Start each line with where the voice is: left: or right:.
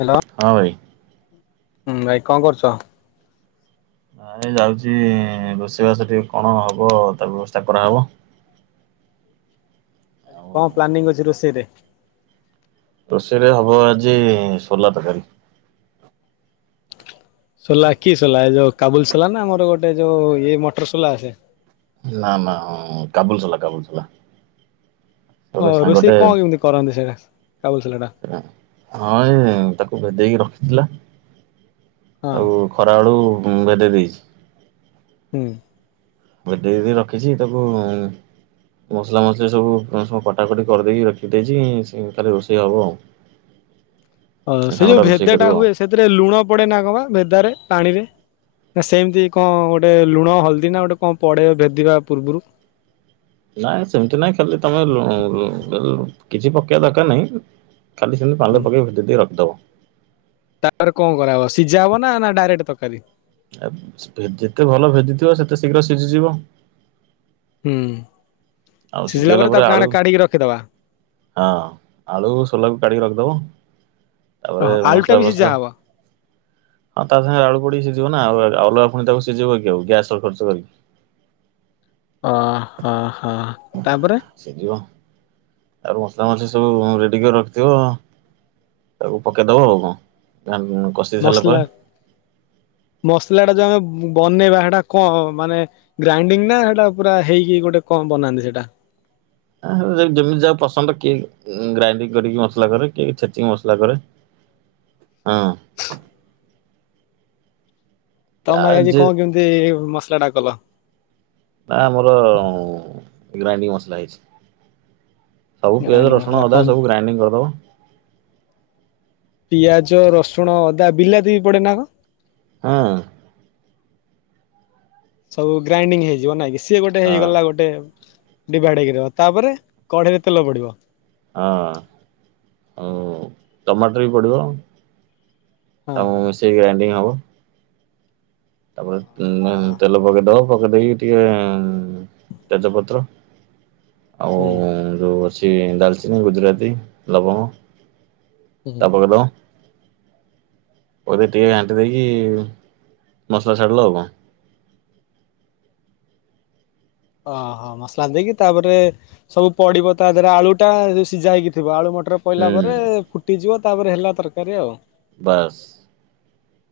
left: Hello
right: ହଁ ଭାଇ
left: ଉଁ ଭାଇ କଣ କରୁଚ?
right: ନାଇଁ ଯାଉଚି ରୋଷେଇବାସ ଟିକେ କଣ ହବ ତା ବ୍ୟବସ୍ଥା କରାହେବ। ଆଉ
left: କଣ ପ୍ଲାନିଂ ଅଛି ରୋଷେଇରେ?
right: ରୋଷେଇରେ ହବ ଆଜି ସୋଲା ତକାରି।
left: ସୋଲା କି ସୋଲା ଏ ଯୋଉ କାବୁଲି ସୋଲା ନା ଆମର ଗୋଟେ ଯୋଉ ଇଏ ମଟର ସୋଲା ଆସେ?
right: ନା ନା ଉଁ କାବୁଲି ସୋଲା କାବୁଲି ସୋଲା।
left: ଓଁ ରୋଷେଇ କଣ କେମିତି କରନ୍ତି ସେଇଟା କାବୁଲି ସୋଲାଟା।
right: ହଁ ଏଇ ତାକୁ ଭେଦେଇକି ରଖିଥିଲା
left: ହଁ
right: ଆଉ ଖରାବେଳୁ ଭେଦେଇ ଦେଇଚି।
left: ହୁଁ।
right: ଭେଦେଇକି ରଖିଛି ତାକୁ ମସଲା ମସଲି ସବୁ ସବୁ କଟାକଟି କରିଦେଇକି ରଖିଦେଇଛି ଖାଲି ରୋଷେଇ ହବ ଆଉ।
left: ଅଁ ସେ
right: ସାଙ୍ଗଟା
left: ଯୋଉ
right: ରୋଷେଇ
left: ଭେଦା
right: କରିବ
left: ଟା
right: ଆଉ।
left: ହୁଏ ସେଥିରେ ଲୁଣ ପଡେ ନା କଣ ବା ଭେଦା ରେ ପାଣିରେ। ନା ସେମିତି କଣ ଗୋଟେ ଲୁଣ ହଳଦୀ ନା ଗୋଟେ କଣ ପଡେ ବା ଭେଦିବା ପୂର୍ବରୁ।
right: ନାଇଁ ସେମିତି ନାଇଁ ଖାଲି ତମେ ଲୁ-ଲୁ-ଲୁ କିଛି ପକେଇବା ଦରକାର ନାହିଁ। ଖାଲି ସେମତି
left: ହୁଁ
right: ପାଣିରେ ପକେଇ ଭେଦେଇ ଦେଇକି ରଖିଦବ।
left: ତାପରେ କଣ କରାହବ ସିଝା ହବ ନା ଡାଇରେକ୍ଟ ତରକାରୀ?
right: ଆ ଯେତେ ଭଲ ଭେଦିଥିବ ସେତେ ଶୀଘ୍ର ସିଝିଯିବ।
left: ହୁଁ
right: ଆଉ
left: ସିଝିଲା
right: ସିଝିଗଲା
left: ପରେ ତାକୁ
right: ଆଳୁ
left: କାଣା କାଢିକି ରଖିଦବା।
right: ହଁ ଆଳୁ ସୋଲାକୁ କାଢ଼ିକି ରଖିଦେବ ତାପରେ
left: ଓହୋ ଆଳୁଟା
right: ମସଲା
left: ବି ସିଝା
right: ଫସଲା
left: ହବ।
right: ହଁ ତା ସାଙ୍ଗରେ ଆଳୁ ପଡିକି ସିଝିବ ନା ଆଉ ଅଲଗା ଫୁଣି ତାକୁ ସିଝେଇବ କି ଆଉ ଗ୍ୟାସ୍ ଖର୍ଚ କରିକି।
left: ଓ ହଁ ହଁ ତାପରେ
right: ସିଝିବ ତାପରେ ମସଲା ମସଲି ସବୁ ରେଡି କରି ରଖିଥିବ ତାକୁ ପକେଇଦବ ଆଉ କଣ [unintelligible] କଷ
left: ମସଲା ମସଲା ଟା ଯୋଉ ଆମେ ବନେଇବା ସେଟା କଣ ମାନେ ଗ୍ରାଇଣ୍ଡିଙ୍ଗ ନା ସେଇଟା ପୁରା ହେଇକି ଗୋଟେ କଣ ବନାନ୍ତି ସେଇଟା?
right: ଆଁହ ଯେମିତି ଯାହାକୁ ପସନ୍ଦ କିଏ ଗ୍ରାଇଣ୍ଡିଙ୍ଗ କରିକି ମସଲା କରେ କିଏ ଛେଚିକି ମସଲା କରେ। ହଁ।
left: ତମେ
right: ଆ
left: ଭାଇ ଆଜି
right: ଯେ
left: କଣ କେମିତି ମସଲାଟା କଲ?
right: ନା ଆମର ଗ୍ରାଇଣ୍ଡିଙ୍ଗ ମସଲା ହେଇଛି। ସବୁ ପିଆଜ,
left: ଗ୍ରାଇଣ୍ଡିଙ୍ଗ
right: ରସୁଣ,
left: ମସଲା
right: ଅଦା
left: କଣ
right: ସବୁ ଗ୍ରାଇଣ୍ଡିଙ୍ଗ କରିଦବ।
left: ପିଆଜ, ରସୁଣ, ଅଦା ବିଲାତି ବି ପଡେ ନା କଣ?
right: ହୁଁ।
left: ସବୁ ଗ୍ରାଇଣ୍ଡିଙ୍ଗ ହେଇଯିବ ନାଇଁ କି ସିଏ ଗୋଟେ
right: ହଁ
left: ହେଇଗଲା ଗୋଟେ ଡିଭାଇଡ ହେଇକି ରହିବ ତାପରେ କଢେଇରେ ତେଲ ପଡିବ?
right: ହଁ ଆଉ ଟମାଟର ବି ପଡ଼ିବ।
left: ହଁ।
right: ତାକୁ ମିସେଇକି ଗ୍ରାଇଣ୍ଡିଙ୍ଗ ହବ। ତାପରେ ଉ
left: ହଁ
right: ତେଲ ପକେଇଦବ ପକେଇ ଦେଇକି ଟିକେ ତେଜପତ୍ର ଆଉ
left: ହୁଁ
right: ଯୋଉ ଅଛି ଡାଲଚିନି, ଗୁଜୁରାତି, ଲବଙ୍ଗ
left: ହୁଁ
right: ତାକୁ ପକେଇ ଦବ। ପରେ ଟିକେ ଘାଣ୍ଟି ଦେଇକି ମସଲା ଛାଡ଼ିଲ ଆଉ କଣ।
left: ଓହୋ ମସଲା ଦେଇକି ତାପରେ ସବୁ ପଡ଼ିବ ତା ଦେହରେ ଆଳୁଟା ଯୋଉ ସିଝା ହେଇକି ଥିବ ଆଳୁ ମଟର ପଇଲା
right: ହୁଁ
left: ପରେ ଫୁଟିଯିବ ତାପରେ ହେଲା ତରକାରୀ ଆଉ।
right: ବାସ୍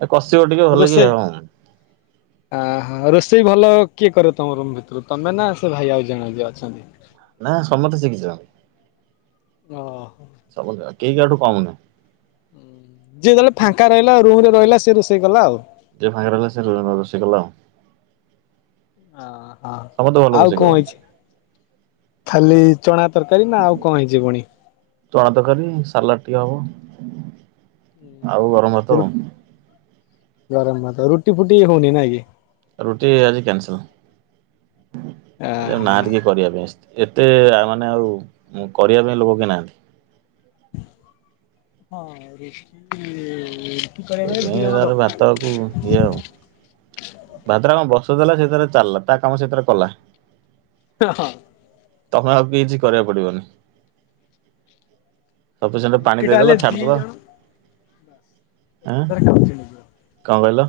right: ଏ କଷିବ ଟିକେ ଭଲ କି ହଁ।
left: ଅ ହ ରୋଷେଇ ଭଲ କିଏ କରେ ତମ ରୁମ ଭିତରୁ ତମେ ନା ସେ ଭାଇ ଆଉ ଜଣ ଯୋ ଅଛନ୍ତି?
right: ନା ସମସ୍ତେ ଶିଖିଛନ୍ତି।
left: ଓହ।
right: ସବୁ ଜଣା କିଏ କାଠୁ କମ୍ ନାହିଁ।
left: ଯିଏ ଯେତେବେଳେ ଫାଙ୍କା ରହିଲା ରୁମ ରେ ରହିଲା ସେ ରୋଷେଇ କଲା ଆଉ।
right: ଯିଏ ଫାଙ୍କା ରହିଲା ସେ [unintelligible] ରୋସେଇଲ କଲା ଆଉ।
left: ହ ହଁ
right: ସମସ୍ତେ ଭଲ
left: ଆଉ
right: ରୋଷେଇ
left: କଣ
right: କରନ୍ତି।
left: ହୋଇଛି? ଖାଲି ଚଣା ତରକାରୀ ନା ଆଉ କଣ ହେଇଛି ପୁଣି?
right: ଚଣା ତରକାରୀ ସାଲାଡ ଟିକେ ହବ ଆଉ ଗରମ ଭାତ
left: ସେ ରୁ
right: ଆଉ।
left: ଗରମ ଭାତ ରୁଟି ଫୁଟି ହଉନି ନାହିଁକି?
right: ରୁଟି ଆଜି କ୍ୟାନସଲ ଆରେ ନା
left: ଆହା।
right: ଟିକେ କରିବା ପାଇଁ ଏତେ ଆ ମାନେ ଆଉ କରିବା ପାଇଁ ଲୋକ କିଏ ନାହାନ୍ତି।
left: ହଁ। [unintelligible] ଦି
right: ସେଇଥିପାଇଁ
left: ଜଣ
right: ତାର
left: ଦରକାର।
right: ଭାତକୁ ଇଏ ଆଉ। ଭାତ୍ର କଣ ବସେଇ ଦେଲା ସେଥିରେ ଚାଲିଲା ତା କାମ ସେଥିରେ କଲା।
left: ହଁ ହଁ।
right: ତମେ ଆଉ କିଛି କରିବାକୁ ପଡିବନି। ସଫିସଣ୍ଟ
left: ରୁଟି
right: ପାଣି
left: ଟା ହେଲେ
right: ଦେଇଦେଲ
left: ଦି
right: ଛାଡିଦବା।
left: ଜଣ
right: ଆଁ
left: ଏକାଥରେ ଖାଉଛନ୍ତି।
right: କଣ କହିଲ?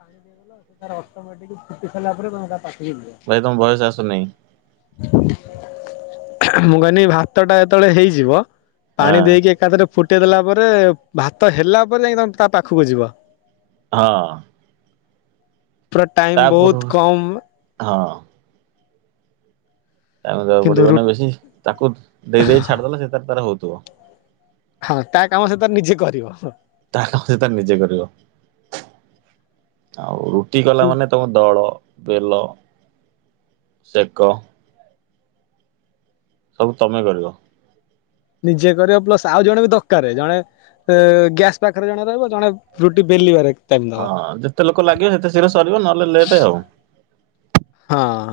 left: ପାଣି ଦେଇଦେଲ ସେ ତାର ଅଟୋମେଟିକ ଫୁଟି ସାରିଲା ପରେ ତେମେ ତା ପାଖକୁ ଯିବ।
right: ଭାଇ ତମ ଭୟସ ଆସୁନି।
left: ମୁଁ କହିଲି ଭାତ ଟା ଯେତେବେଳେ ହେଇଯିବ।
right: ହଁ
left: ପାଣି ଦେଇକି ଏକାଥରେ ଫୁଟେଇ ଦେଲା ପରେ ଭାତ ହେଲା ପରେ ଯାଇ ତମେ ତା ପାଖକୁ ଯିବ।
right: ହଁ।
left: ପୁରା
right: ତା
left: ଟାଇମ
right: ପୂର୍ବରୁ
left: ବହୁତ କମ୍।
right: ହଁ। ଟାଇମି ଦବାକୁ
left: କିନ୍ତୁ
right: ପଡିବ
left: ରୁ
right: ନା ବେଶୀ ତାକୁ ଦେଇ ଦେଇ ଛାଡିଦଲେ ସେ ତ ତାର ହଉଥିବ।
left: ହଁ ତା କାମ ସେ ତାର ନିଜେ କରିବ।
right: ତା କାମ ସେ ତ ନିଜେ କରିବ ଆଉ। ସେ ତି ଗଲା ମାନେ ତମ ଦଳ ବେଲ ସେକ। ସବୁ ତମେ କରିବ।
left: ନିଜେ କରିବ ପ୍ଲସ ଆଉ ଜଣେ ବି ଦରକାର ଜଣେ। ସେ ଗ୍ୟାସ୍ ପାଖରେ ଜଣେ ରହିବ ଜଣେ ରୁଟି ବେଲିବାରେ। ଟାଇମ ଦବ।
right: ହଁ ଯେତେ ଲୋକ ଲାଗିବେ ସେତେ ଶୀଘ୍ର ସରିବ ନହେଲେ ଲେଟେ ଆଉ।
left: ହଁ।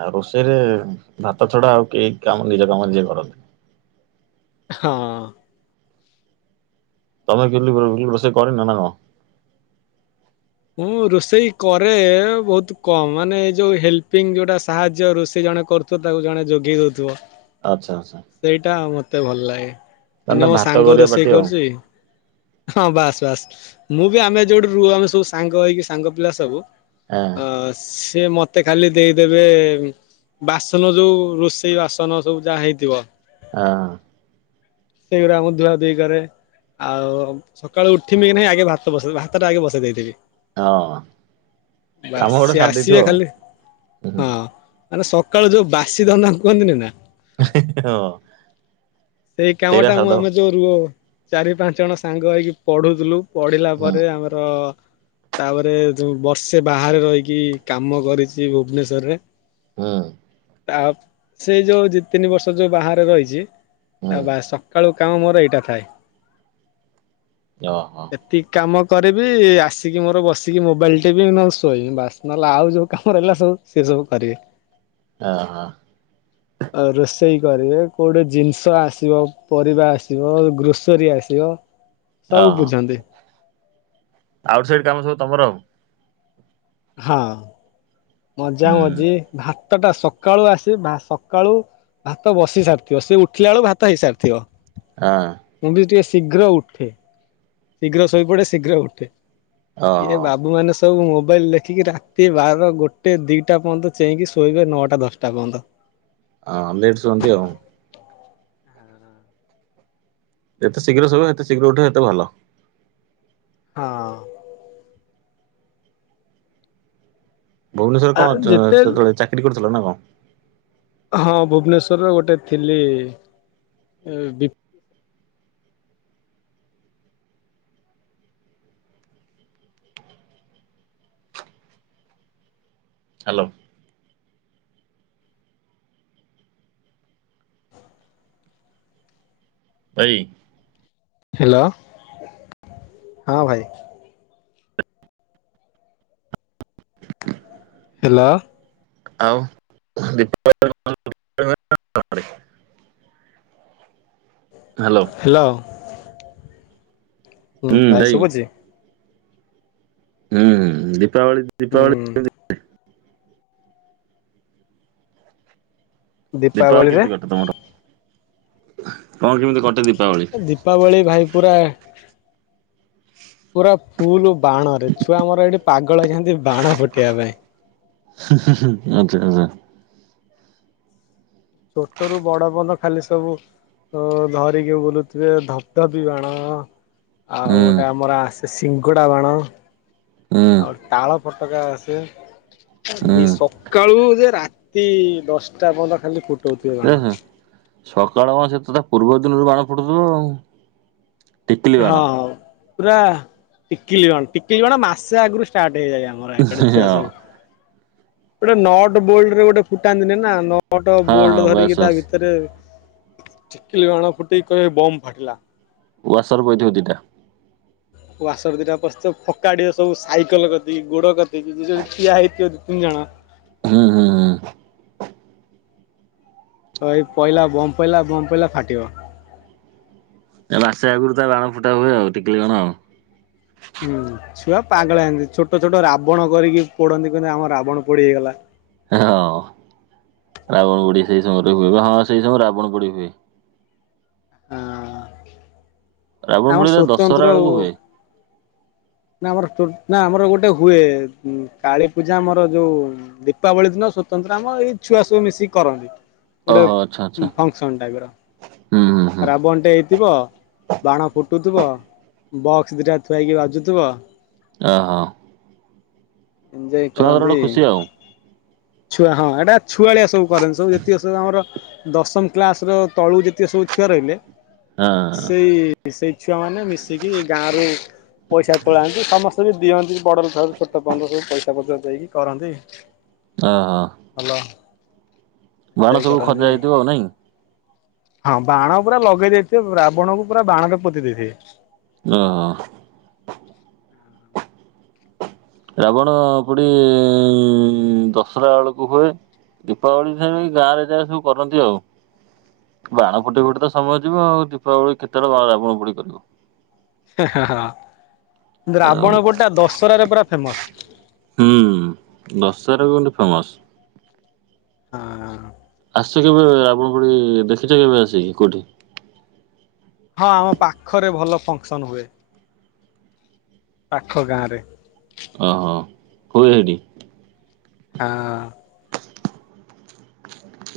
right: ଆଉ ରୋଷେଇରେ ଭାତ ଛଡା ଆଉ କେହି କାମ ନିଜ କାମ ନିଜେ କରନ୍ତି।
left: ହଁ।
right: ତମେ କିିଲି ରୋଷେଇ କରନ ନା କଣ।
left: ମୁଁ ରୋଷେଇ କରେ ବହୁତ କମ ମାନେ ଏ ଯୋଉ ହେଲ୍ପିଙ୍ଗ ଯୋଉଟା ସାହାଯ୍ୟ ରୋଷେଇ ଜଣେ କରୁ। ତ ତାକୁ ଜଣେ ଯୋଗେଇ ଦଉଥିବ।
right: ଆଚ୍ଛା ଆଚ୍ଛା।
left: ସେଇଟା ମତେ ଭଲ ଲାଗେ
right: ତା
left: ମାନେ
right: ନା
left: ମୋ
right: ଭାତ
left: ସାଙ୍ଗ
right: କରିବା
left: ରୋଷେଇ
right: ପାଟି ଆଉ
left: କରୁଛି। ହଁ ବାସ୍ ବାସ୍ ମୁଁ ବି ଆମେ ଯୋଉଠୁ ରୁହୁ ଆମେ ସବୁ ସାଙ୍ଗ ହେଇକି ସାଙ୍ଗ ପିଲା ସବୁ।
right: ଅ।
left: ସେ ଏ ମତେ ଖାଲି ଦେଇଦେବେ। ବାସନ ଯୋଉ ରୋଷେଇ ବାସନ ସବୁ ଯାହା ହେଇଥିବ।
right: ଅ।
left: ସେଗୁଡା ମୁଁ ଧୁଆ ଧୁଇ କରେ। ଆଉ ସକାଳୁ ଉଠି ମି କି ନାହିଁ ଆଗେ ଭାତ ବସେଇ ଭାତଟା ଆଗେ ବସେଇ ଦେଇଥିବି।
right: ହଁ।
left: ବାସ
right: କାମ ଗୋଟେ
left: ସିଏ
right: ସାରି ଦେଇଥିବ
left: ଆସିବେ
right: ଆଉ
left: ଖାଲି ହଁ ମାନେ ସକାଳୁ ଯୋଉ ବାସି ଧନ୍ଦା କୁହନ୍ତିନି ନା
right: ହଁ।
left: ସେଇ କାମ
right: ସେଇଟା
left: ଟା ମୁଁ
right: ସାରିଦବ
left: ଆମେ ଯୋଉ ରୁ ଚାରି, ପାଞ୍ଚ ଜଣ ସାଙ୍ଗ ହେଇକି ପଢୁଥୁଲୁ ପଢ଼ିଲା
right: ହୁଁ
left: ପରେ ଆମର ତାପରେ ଯୋଉଁ ବର୍ଷେ ବାହାରେ ରହିକି କାମ କରିଛି ଭୁବନେଶ୍ୱର ରେ।
right: ହଁ।
left: ତା ସେଇ ଯୋଉ ଦି, ତିନି ବର୍ଷ ଯୋଉ ବାହାରେ ରହିଛି ଆ
right: ହୁଁ
left: ବା ସକାଳୁ କାମ ମୋର ଏଇ ଟା ଥାଏ।
right: ଓ ହୋ।
left: ଏତିକି କାମ କରିବି ଆସିକି ମୋର ବସିକି ମୋବାଇଲ ଟିପି ବି ନହେଲେ ଶୋଇବି ବାସ୍ ନହେଲେ ଆଉ ଯେଉଁ କାମ ରହିଲ ସବୁ ସେ ସବୁ ପାରିବେ।
right: ଅ ହଁ।
left: ଆଉ ରୋଷେଇ କରିବେ କୋଉ ଠି ଜିନିଷ ଛୁଆ ଆସିବ, ପରିବା ଆସିବ, ଗ୍ରୋସରୀ ଆସିବ ସବୁ ବୁଝନ୍ତି।
right: ଆଉଟ୍ ସାଇଡ କାମ ସବୁ ତମର ଆଉ।
left: ହଁ ମଜା
right: ହୁଁ
left: ମଜି ଭାତ ଟା ସକାଳୁ ଆସି ସକାଳୁ ଭାତ ବସି ସାରିଥିବ ସେ ଉଠିଲା ବେଳକୁ ଭାତ ହେଇସାରିଥିବ।
right: ଆଁ।
left: ମୁଁ ବି ଟିକେ ଶୀଘ୍ର ଉଠେ ଶୀଘ୍ର ଶୋଇପଡେ ଶୀଘ୍ର ଉଠେ। ଇ
right: ଓହୋ
left: ବାବୁ ମାନେ ସବୁ ମୋବାଇଲି ଠିକି ରାତି ବାରଟା ଗୋଟେ ଦୁଇଟା ପର୍ଯ୍ୟନ୍ତ ଚେଇକି ଶୋଇବେ ନଅଟା ଦଶଟା ପର୍ଯ୍ୟନ୍ତ।
right: ହଁ ଲେଟ୍ ଶୁଅନ୍ତି ଆଉ। ଏତେ ଶୀଘ୍ର ଶୋଇବ ଏତେ ଶୀଘ୍ର ଉଠିବ ଏତେ ଭଲ।
left: ହଁ।
right: ଭୁବନେଶ୍ୱର
left: ଆ
right: କଣ
left: ଯେତେ
right: ସେତେବେଳେ ଚାକିରି କରୁଥିଲ ନା କଣ?
left: ହଁ ଭୁବନେଶ୍ୱର ରେ ଗୋଟେ ଥିଲି ବି
right: ହ୍ୟାଲୋ। ଭାଇ
left: ହ୍ୟାଲୋ ହଁ ଭାଇ। ହ୍ୟାଲୋ।
right: ଆଉ [unintelligible] ଦୀପାବଳି ହ୍ୟାଲୋ।
left: ହ୍ୟାଲୋ ଭାଇ ଶୁଭୁଛି?
right: ହୁଁ ଦୀପାବଳି ଦୀପାବଳି
left: ହୁଁ
right: ଦୀପାବଳି
left: ଦୀପାବଳିରେ
right: କେମିତି କଟେ ତମର କଣ କେମିତି କଟେ ଦୀପାବଳି?
left: ଦୀପାବଳି ଭାଇପୁରା ପୁରା ଫୁଲ ଓ ବାଣ ରେ ଛୁଆ ମୋର ଏଠି ପାଗଳହେଇଯାନ୍ତି ବାଣ ଫୁଟେଇବା ପାଇଁ।
right: [unintelligible] ଆଚ୍ଛା ଆଚ୍ଛା।
left: ଛୋଟରୁୁ ବଡ ପଯନ୍ତ ଖାଲି ସବୁ ତ ଧରିକି ବୁଲୁଥିବେ ଧବଧ ବି ଵାଣ। ଆଉ
right: ହୁଁ
left: ଗୋଟେ ଆମର ଆସେ ସିଙ୍ଗଡା ବାଣ
right: ହୁଁ ହୁଁ
left: ଆଉ ତାଳ ଫଟ ଟକା ଆସେ। ସକାଳୁ ଯେ ରାତି ଦଶଟା ପର୍ଯ୍ୟନ୍ତ ଖାଲି ଫୁଟଉଥିବେ
right: ଏ
left: ଵାଣ।
right: ହେ ସକାଳ କ ସେତ ତା ପୂର୍ବ ଦିନରୁ ବାଣ ଫୁଟୁଥିବ ଆଉ। ଟିକିଲି ବାଣ
left: ହଁ ହଁ ପୁରା ଟିକିଲି କଣ ଟିକିଲି କଣ ମାସେ ଆଗରୁ ଷ୍ଟାର୍ଟ ହେଇଯାଏଣି। ମରଡେ
right: ହଁ ହଁ
left: ଛୁଆ ଗୋଟେ ନଟ ବୋଲଡରେ ଗୋଟେ ଫୁଟାନ୍ତିନି ନା ଛୋଟ
right: ହଁ
left: ବୋଲ୍ଟ
right: ବାସ୍
left: ଧରିକି ତା
right: ବାସ୍
left: ଭିତରେ ଚିଲ ଅଣ ଫୁଟ କ ବମ୍ ଫାଟିଲା।
right: ୱାସର ପଥିବ ଦିଟା।
left: ୱାସର ଦୁଇଟା ପସିଥିବ ଫକାଡ଼ିଆ ସବୁ ସାଇକେଲ ଗତି ଗୋଡ଼ କତିକି ଯେ ଠିଆ ହୋଇଥିବ ଦି ତିନି ଜଣ।
right: ହୁଁ ହୁଁ ହୁଁ।
left: ତ ଏଇ ପଇଲା ବମ୍ପ ପାଇଲା ବମ୍ପ ପଇଲା ଫାଟିବ।
right: ଏ ମାସେ ଆଗରୁ ତା ବାଣ ଫୁଟା ହୁଏ ଆଉ ଟିକିଲି ଵାଣ।
left: ହୁଁ ଛୁଆ ପାଗଳ ହନ୍ତି ଛୋଟ ଛୋଟ ରାବଣ କରିକି ପୋଡନ୍ତି କହନ୍ତି, ଆମ ରାବଣ ପୋଡି ହେଇଗଲା।
right: ହଁ ରାବଣ ପୋଡି ସେଇ ସମୟରେ ହୁଏ, ହଁ ସେଇ ସମୟରେ ରାବଣ ପୋଡି ହୁଏ।
left: ଆଁ।
right: ରାବଣ ପୋଡିରେ ଦଶହରା ବେଳକୁ ହୁଏ।
left: ନା ଆମର ତୁ ନା ଆମର ଗୋଟେ ହୁଏ କାଳୀ ପୂଜା ଆମର ଯୋଉ ଦୀପାବଳୀ ଦିନ ସ୍ୱତନ୍ତ୍ର ଆମ ଏଇ ଛୁଆ ସବୁ ମିଶିକି କରନ୍ତି। ଗୋଟେ
right: ଓହୋ ଆଚ୍ଛା ଆଚ୍ଛା
left: ଫଙ୍କସନ୍ ଟାଇପି
right: ହୁଁ ହୁଁ ହୁଁ
left: ର ରାବଣଟେ ହେଇଥିବ। ବାଣ ଫୁଟୁଥିବ, ବକ୍ସ ଦିଟା ଥୁଆହେଇକି ବାଜୁଥିବ।
right: ଆ ହଁ।
left: ଏଞ୍ଜୟ
right: ଗୋଟେ
left: କରନ୍ତି।
right: ଖୁସି ଆଉ
left: ଛୁଆ ହଁ ଏଇଟା ଛୁଆଳିଆ ସବୁ କରନ୍ତି ସବୁ ଯେତିକି ସବୁ ଆମର ଦଶମ କ୍ଲାସ୍ ର ତଳକୁ ଯେତିକି ସବୁ ଛୁଆ ସବୁ ରହିଲେ,
right: ହଁ
left: ସେଇ ମିଶି ସେଇ ଛୁଆ ମାନେ ମିଶିକି ଗାଁ ରୁ ପଇସା ତୋଳାନ୍ତି ସମସ୍ତେ ବି ଦିଅନ୍ତି ବଡ଼ରୁ ଛ ଛୋଟ ପଯ୍ୟନ୍ତ ସବୁ ପଇସା ପତ୍ର ଦେଇକି କରନ୍ତି।
right: ଅ ହଁ।
left: ଭଲ ଏଞ୍ଜୟ
right: ସବୁ ଖଞ୍ଜା
left: କରନ୍ତି।
right: ହେଇଥିବ ଆଉ ନାଇଁ।
left: ହଁ ବାଣ ପୁରା ଲଗେଇ ଦେଇଥିବେ, ରାବଣକୁ ପୁରା ବାଣରେ ପୁରା ପୋତି ଦେଇଥିବେ।
right: ଓ [unintelligible] ରାବଣ ପୋଡ଼ି ଇଁ ଦଶହରା ବେଳକୁ ହୁଏ। ଦୀପାବଳି ରେ ଗାଁରେ ଯା ସବୁ କରନ୍ତି ଆଉ। ବାଣ ଫୁଟେଇ ଫୁଟେଇ ତ ସମୟ ଯିବ ଆଉ ଦୀପାବଳି କେତେବେଳେ ରାବଣ ପୋଡ଼ି କରିବ।
left: ହେ ହେ ହଁ
right: ଆଉ
left: ରାବଣ ପୋଡ଼ି ଟା ଦଶହରାରେ ପୁରା ଫେମସ୍।
right: ହୁଁ ଦଶହରା କିନ୍ତୁ ଫେମସ୍।
left: ଆଁ।
right: ଆସ କେବେ ରାବଣ ପୋଡ଼ି ଦେଖିଛ କେବେ ଆସିକି କୋଉଠି?
left: ହଁ ଆମ ପାଖରେ ଭଲ ଫଙ୍କସନ ହୁଏ, ପାଖ ଗାଁ ରେ।
right: ଅ ହଁ [unintelligible] ହୁଏ ସେଠି।
left: ଆ ହ।